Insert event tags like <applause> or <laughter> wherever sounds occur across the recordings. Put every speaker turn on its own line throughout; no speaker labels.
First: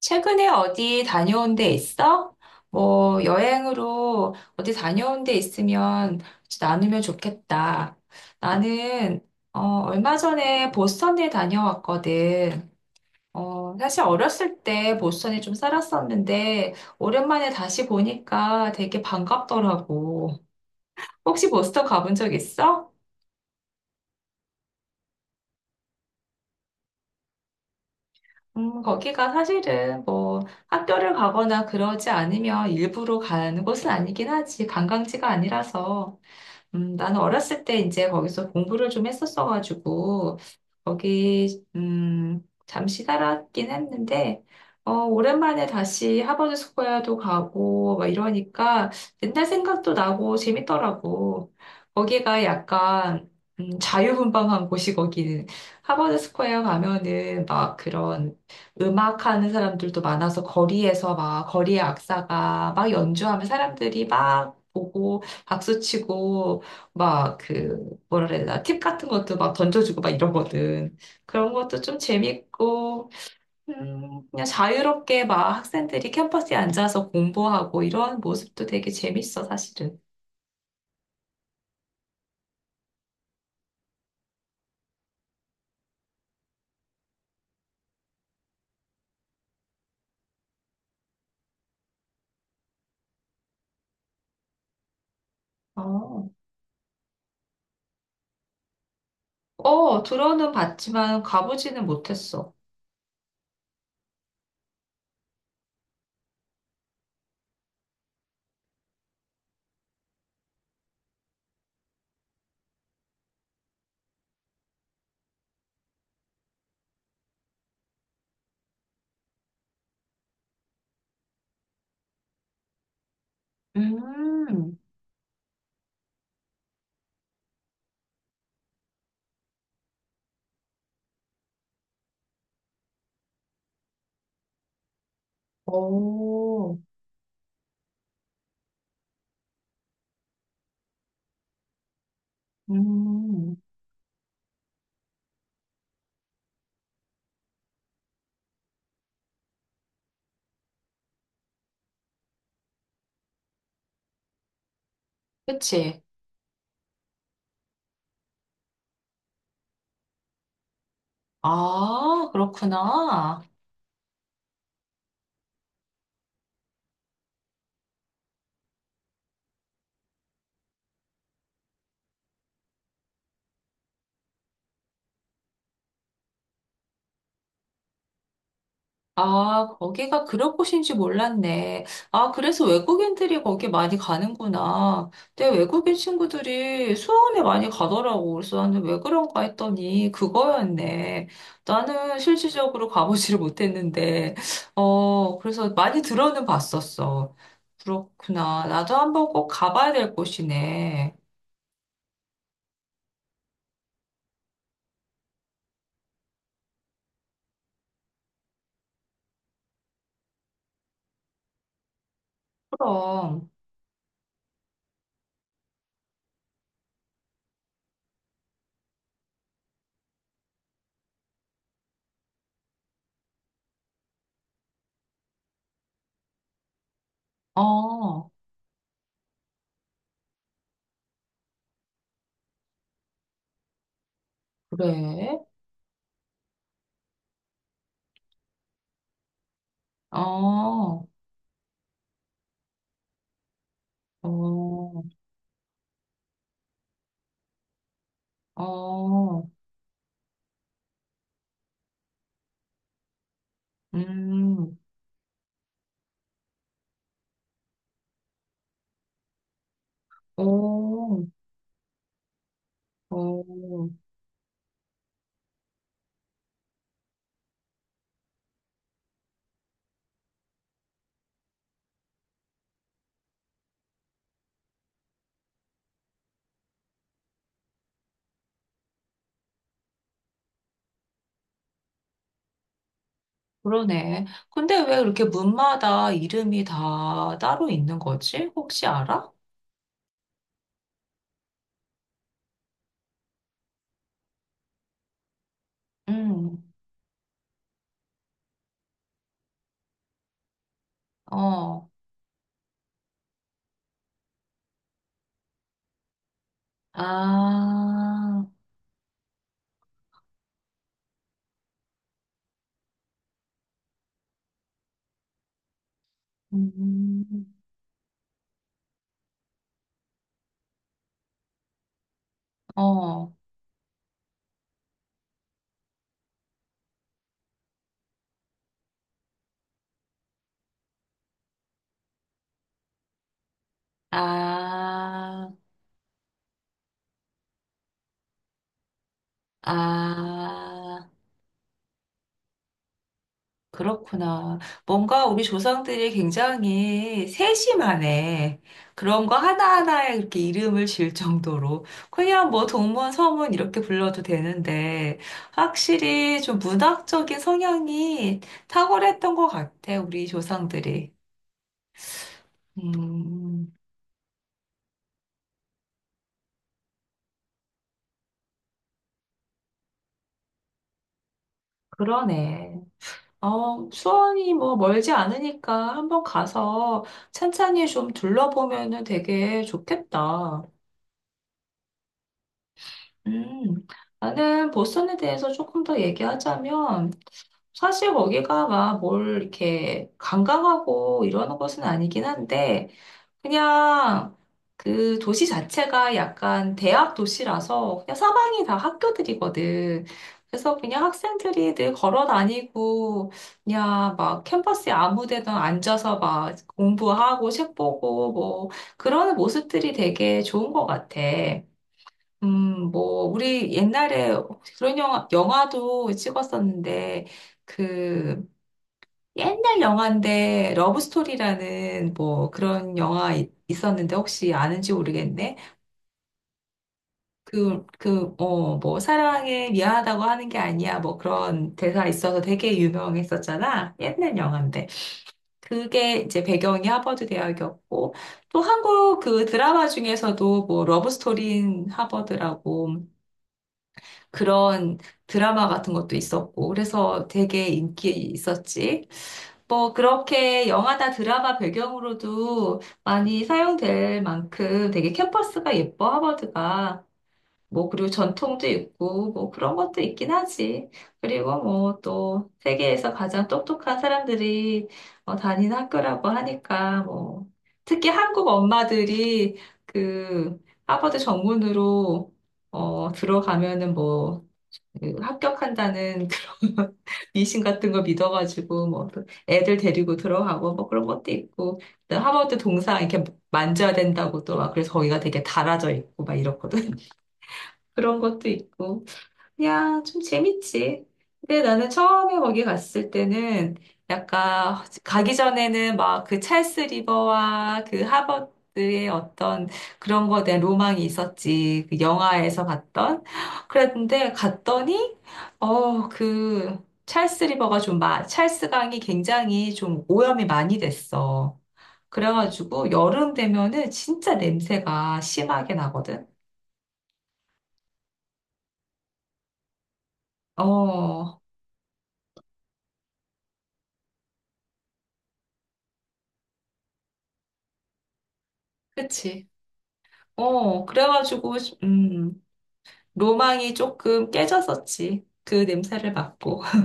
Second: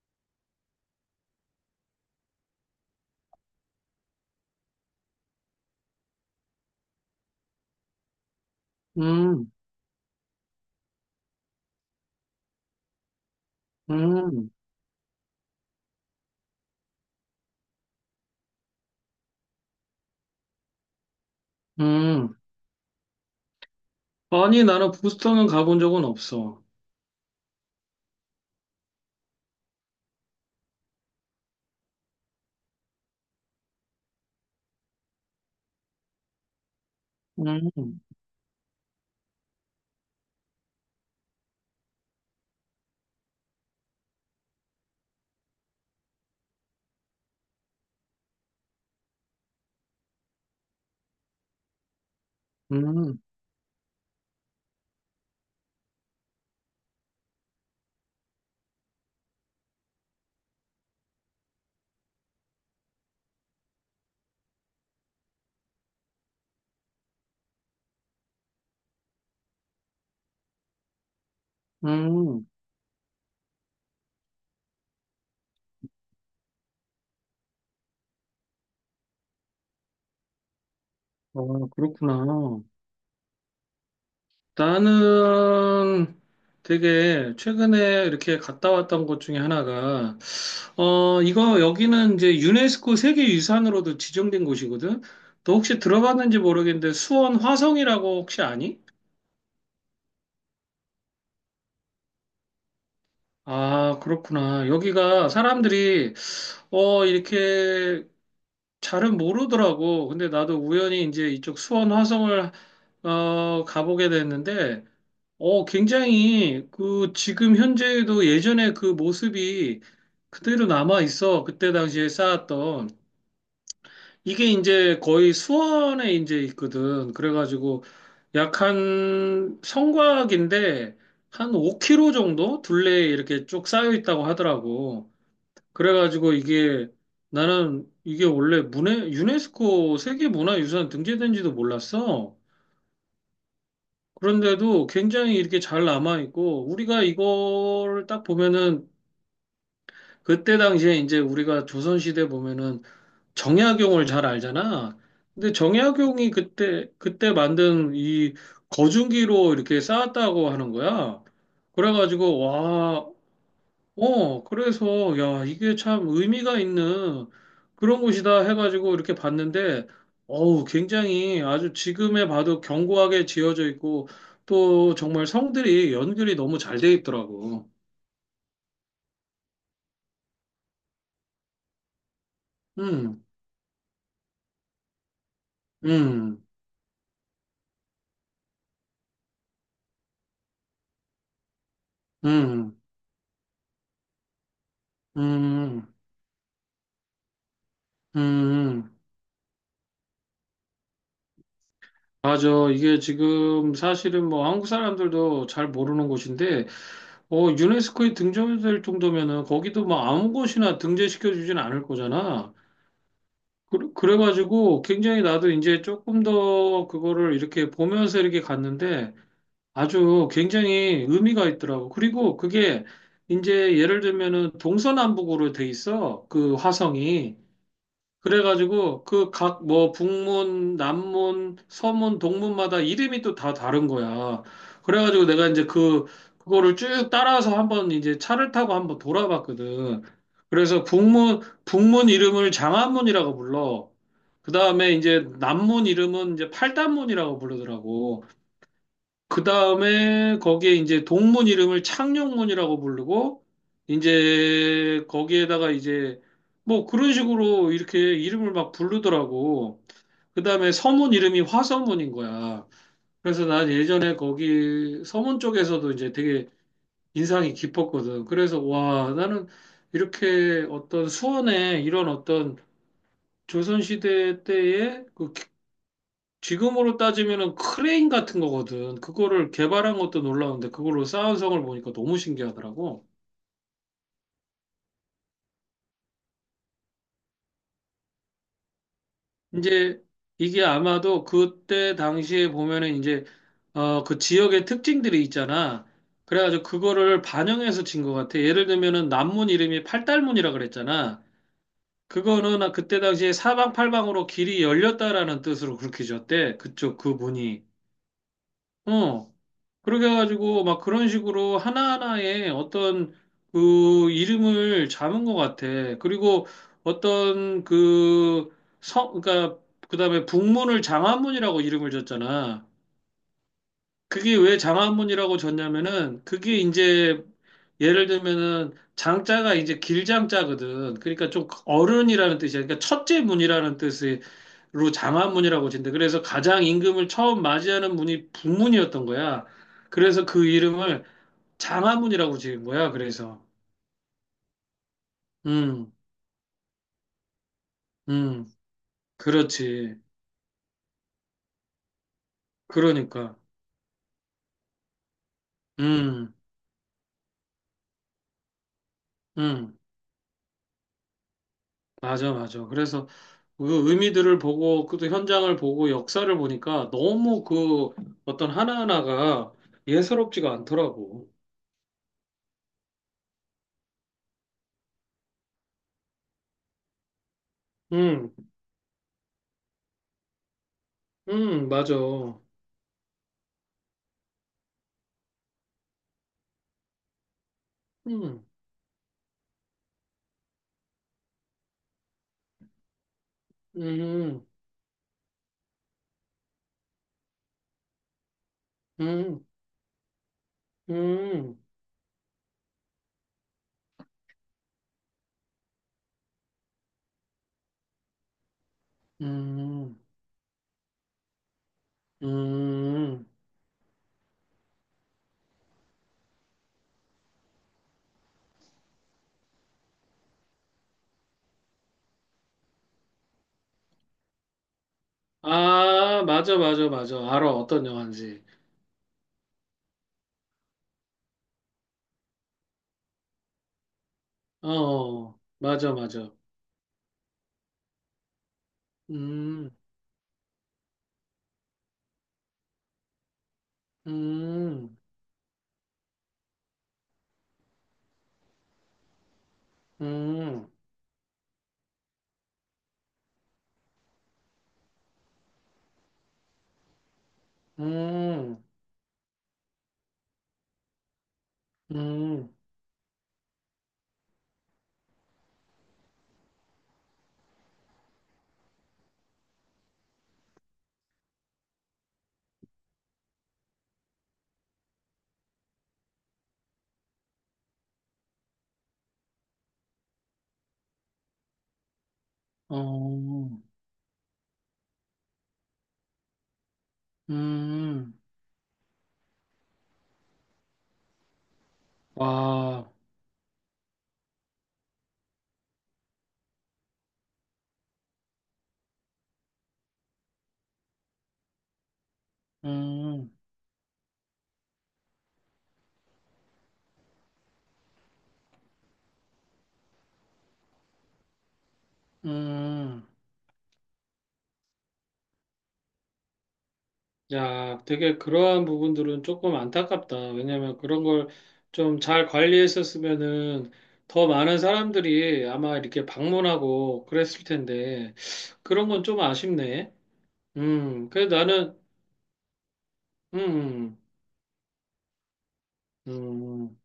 최근에 어디 다녀온 데 있어? 뭐 여행으로 어디 다녀온 데 있으면 같이 나누면 좋겠다. 나는
음,
어, 얼마 전에 보스턴에 다녀왔거든. 사실
음,
어렸을 때 보스턴에 좀 살았었는데 오랜만에 다시 보니까 되게 반갑더라고. 혹시 보스턴 가본 적
음.
있어?
아니, 나는 부스터는 가본 적은 없어.
거기가 사실은 뭐 학교를 가거나 그러지 않으면 일부러 가는 곳은 아니긴 하지. 관광지가 아니라서. 나는 어렸을 때
음,
이제 거기서 공부를 좀 했었어가지고, 거기, 잠시 살았긴 했는데, 오랜만에 다시 하버드 스코어도 가고, 막 이러니까 옛날 생각도 나고 재밌더라고. 거기가
음,
약간, 자유분방한 곳이 거기는. 하버드 스코어 가면은 막 그런 음악하는 사람들도 많아서 거리에서 막, 거리의 악사가 막 연주하면 사람들이 막 보고, 박수치고 막 그 뭐라 그래야 되나 팁 같은 것도 막 던져주고 막 이러거든. 그런 것도 좀
음.
재밌고 그냥 자유롭게 막 학생들이 캠퍼스에 앉아서 공부하고 이런 모습도 되게 재밌어 사실은.
아, 그렇구나. 나는 되게 최근에 이렇게 갔다 왔던 곳 중에 하나가, 어, 이거 여기는 이제 유네스코 세계유산으로도 지정된 곳이거든? 너 혹시
어,
들어봤는지 모르겠는데 수원 화성이라고 혹시 아니?
어 들어는 봤지만 가보지는 못했어.
아, 그렇구나. 여기가 사람들이 어, 이렇게 잘은 모르더라고. 근데 나도 우연히 이제 이쪽 수원 화성을 어, 가보게 됐는데, 어, 굉장히 그 지금 현재도 예전에 그 모습이 그대로 남아 있어. 그때 당시에 쌓았던. 이게
음.
이제 거의 수원에 이제 있거든. 그래가지고 약 한 성곽인데 한 5km 정도 둘레에 이렇게 쭉 쌓여 있다고 하더라고. 그래가지고
오.
이게 나는 이게 원래 유네스코 세계문화유산 등재된지도 몰랐어.
음.
그런데도 굉장히 이렇게 잘 남아있고, 우리가 이거를 딱 보면은, 그때 당시에 이제 우리가 조선시대 보면은 정약용을 잘 알잖아. 근데
그치.
정약용이 그때 만든 이 거중기로 이렇게 쌓았다고 하는 거야.
아,
그래가지고, 와,
그렇구나.
어, 그래서, 야, 이게 참 의미가 있는 그런 곳이다 해가지고 이렇게 봤는데, 어우, 굉장히 아주 지금에 봐도 견고하게 지어져 있고, 또 정말 성들이 연결이 너무 잘 돼 있더라고.
아, 거기가 그런 곳인지 몰랐네. 아, 그래서
음,
외국인들이 거기 많이 가는구나. 내 외국인
음,
친구들이 수원에 많이 가더라고. 그래서 나는 왜 그런가 했더니 그거였네. 나는
음,
실질적으로 가보지를 못했는데, 그래서
음,
많이 들어는 봤었어. 그렇구나.
음.
나도 한번 꼭 가봐야 될 곳이네.
맞아. 이게 지금 사실은 뭐 한국 사람들도 잘 모르는 곳인데, 어, 유네스코에 등재될 정도면은 거기도 뭐 아무 곳이나 등재시켜 주진 않을 거잖아.
그럼.
그래가지고 굉장히 나도 이제 조금 더 그거를 이렇게 보면서 이렇게 갔는데 아주 굉장히 의미가 있더라고. 그리고 그게 이제 예를 들면은 동서남북으로 돼 있어. 그 화성이.
어.
그래가지고 그 각 뭐 북문, 남문, 서문, 동문마다 이름이 또 다 다른 거야. 그래가지고
그래?
내가 이제 그 그거를 쭉 따라서 한번 이제 차를 타고 한번 돌아봤거든. 그래서
어.
북문 이름을 장안문이라고 불러. 그 다음에
어.
이제 남문 이름은 이제 팔단문이라고 부르더라고. 그
어.
다음에 거기에 이제 동문 이름을 창녕문이라고 부르고,
음.
이제 거기에다가 이제 뭐 그런 식으로 이렇게 이름을 막 부르더라고. 그 다음에 서문
오.
이름이 화서문인 거야. 그래서 난
오.
예전에 거기 서문 쪽에서도 이제 되게 인상이 깊었거든. 그래서 와, 나는 이렇게 어떤 수원에 이런 어떤 조선시대 때의 그 지금으로 따지면은 크레인 같은 거거든. 그거를 개발한 것도 놀라운데 그걸로 쌓은 성을 보니까 너무 신기하더라고.
그러네. 근데 왜 이렇게 문마다 이름이 다 따로 있는 거지? 혹시 알아?
이제 이게 아마도 그때 당시에 보면은 이제 어, 그 지역의 특징들이 있잖아.
응.
그래가지고 그거를 반영해서 진 것 같아. 예를 들면은 남문 이름이 팔달문이라 그랬잖아.
어.
그거는 그때 당시에 사방팔방으로 길이 열렸다라는 뜻으로 그렇게 지었대. 그쪽 그 문이.
아.
어. 그렇게 해가지고 막 그런 식으로 하나하나의 어떤 그 이름을 잡은 것 같아. 그리고
음.
어떤 그 성, 그러니까 그다음에 북문을 장안문이라고 이름을 줬잖아.
어.
그게 왜 장안문이라고 줬냐면은 그게 이제 예를 들면은 장자가 이제 길장자거든. 그러니까 좀 어른이라는 뜻이야. 그러니까 첫째 문이라는 뜻으로
아.
장안문이라고 진대. 그래서 가장 임금을 처음 맞이하는 문이 북문이었던 거야. 그래서 그 이름을
아,
장화문이라고 지은 거야. 그래서
그렇구나. 뭔가 우리
음,
조상들이 굉장히
음,
세심하네. 그런 거
그렇지.
하나하나에 이렇게 이름을 지을 정도로. 그냥 뭐 동문,
그러니까
서문 이렇게 불러도 되는데,
음,
확실히 좀 문학적인 성향이 탁월했던 것
음,
같아, 우리 조상들이.
맞아, 맞아. 그래서
음,
그 의미들을 보고 그 또 현장을 보고 역사를 보니까 너무 그 어떤 하나하나가 예사롭지가 않더라고.
그러네. 어, 수원이 뭐 멀지 않으니까 한번 가서 찬찬히 좀
음,
둘러보면은 되게 좋겠다.
맞아.
음, 나는 보스턴에 대해서 조금 더 얘기하자면, 사실 거기가 막 뭘 이렇게 강강하고 이러는 것은 아니긴 한데, 그냥
음,
그 도시 자체가 약간 대학 도시라서 그냥 사방이 다
음,
학교들이거든. 그래서 그냥
음,
학생들이 늘 걸어 다니고, 그냥 막 캠퍼스에 아무 데나 앉아서 막 공부하고 책 보고 뭐, 그러는 모습들이
음,
되게 좋은 것 같아. 뭐,
음.
우리 옛날에 그런 영화도 찍었었는데, 그, 옛날 영화인데, 러브스토리라는 뭐 그런 영화 있었는데, 혹시 아는지 모르겠네.
아, 맞아, 맞아, 맞아. 알아, 어떤 영화인지.
어, 뭐, 사랑해, 미안하다고 하는 게 아니야. 뭐 그런 대사 있어서 되게 유명했었잖아. 옛날
어,
영화인데.
어. 맞아,
그게
맞아.
이제 배경이 하버드 대학이었고, 또 한국 그
음.
드라마 중에서도 뭐, 러브스토리인 하버드라고
음,
그런 드라마 같은 것도 있었고, 그래서 되게 인기 있었지. 뭐, 그렇게
음,
영화나 드라마 배경으로도 많이 사용될 만큼 되게 캠퍼스가 예뻐, 하버드가. 뭐, 그리고
음,
전통도 있고, 뭐, 그런 것도 있긴 하지. 그리고 뭐, 또,
음,
세계에서 가장 똑똑한 사람들이 다니는 학교라고 하니까, 뭐, 특히 한국 엄마들이 그, 하버드 정문으로 들어가면은 뭐, 그 합격한다는 그런 <laughs> 미신 같은 거 믿어가지고 뭐또 애들 데리고 들어가고 뭐 그런 것도 있고 또 하버드 동상 이렇게
어,
만져야 된다고 또 막 그래서 거기가 되게 달아져 있고 막 이렇거든 <laughs>
음,
그런 것도 있고 야, 좀 재밌지. 근데 나는 처음에 거기
와,
갔을 때는 약간 가기 전에는 막 그 찰스 리버와 그 하버드의 어떤 그런 거에 대한 로망이 있었지. 그 영화에서 봤던.
음,
그랬는데 갔더니 그 찰스 리버가 좀 찰스 강이 굉장히 좀 오염이 많이 됐어. 그래가지고
음.
여름 되면은 진짜 냄새가 심하게 나거든.
야, 되게 그러한 부분들은 조금 안타깝다. 왜냐면 그런 걸
어,
좀 잘 관리했었으면은 더 많은 사람들이 아마 이렇게 방문하고 그랬을 텐데, 그런 건 좀
그치.
아쉽네. 그래도
그래가지고,
나는,
음, 로망이
음,
조금 깨졌었지. 그 냄새를 맡고.
음.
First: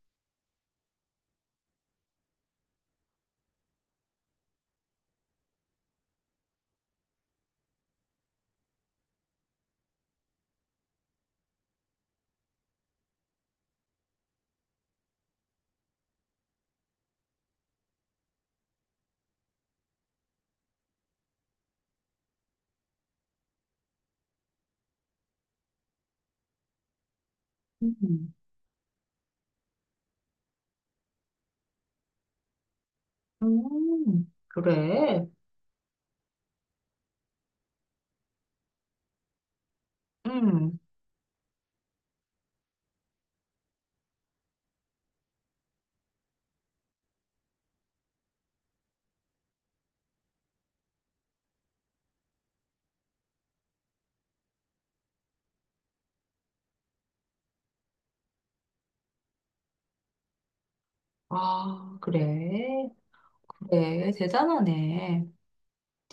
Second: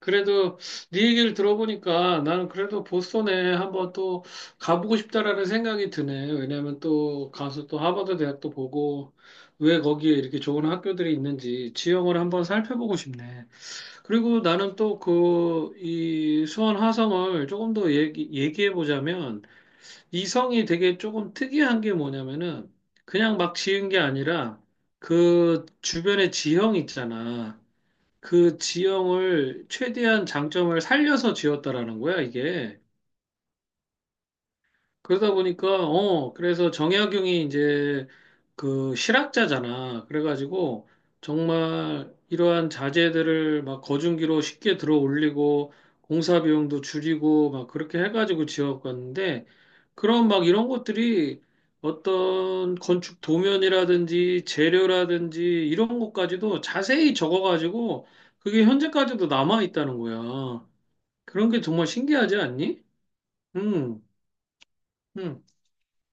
그래도 네 얘기를 들어보니까 나는 그래도 보스턴에 한번 또 가보고 싶다라는 생각이 드네. 왜냐면 또 가서 또 하버드 대학도 보고 왜 거기에 이렇게 좋은 학교들이 있는지 지형을 한번 살펴보고 싶네. 그리고 나는 또 그 이 수원 화성을 조금 더 얘기해 보자면 이성이 되게 조금 특이한 게 뭐냐면은 그냥 막 지은 게 아니라 그 주변의 지형 있잖아.
음.
그 지형을 최대한 장점을 살려서 지었다라는 거야, 이게.
그래.
그러다 보니까, 어, 그래서 정약용이 이제 그 실학자잖아.
음.
그래가지고 정말 이러한 자재들을 막 거중기로 쉽게 들어 올리고 공사 비용도 줄이고 막 그렇게 해가지고 지어갔는데 그런 막 이런 것들이 어떤 건축 도면이라든지 재료라든지 이런 것까지도 자세히 적어가지고 그게 현재까지도 남아 있다는 거야. 그런 게 정말
아,
신기하지 않니?
그래.
음,
그래, 대단하네.
음.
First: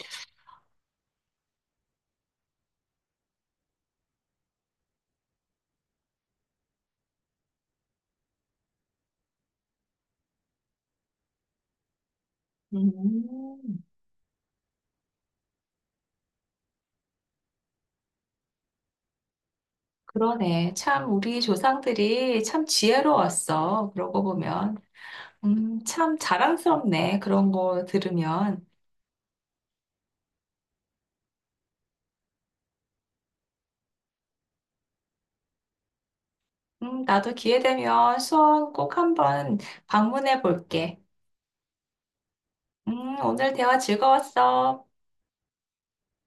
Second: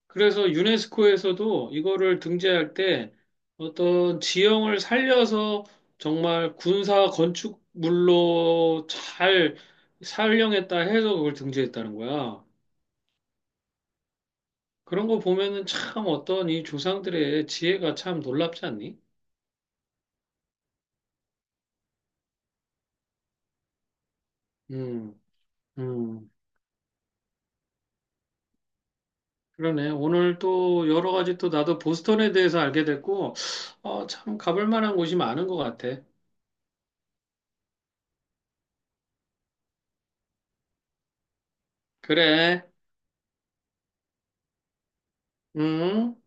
그래서 유네스코에서도 이거를 등재할 때 어떤 지형을 살려서 정말 군사 건축물로 잘 살령했다 해서 그걸 등재했다는 거야.
음,
그런 거 보면은 참 어떤 이 조상들의 지혜가 참 놀랍지 않니?
그러네. 참, 우리 조상들이 참 지혜로웠어. 그러고 보면.
음,
참
음,
자랑스럽네. 그런 거 들으면.
그러네. 오늘 또 여러 가지 또 나도 보스턴에 대해서 알게 됐고, 어, 참 가볼 만한 곳이 많은 것 같아.
나도 기회 되면 수원 꼭 한번 방문해 볼게.
그래,
오늘 대화 즐거웠어.
음.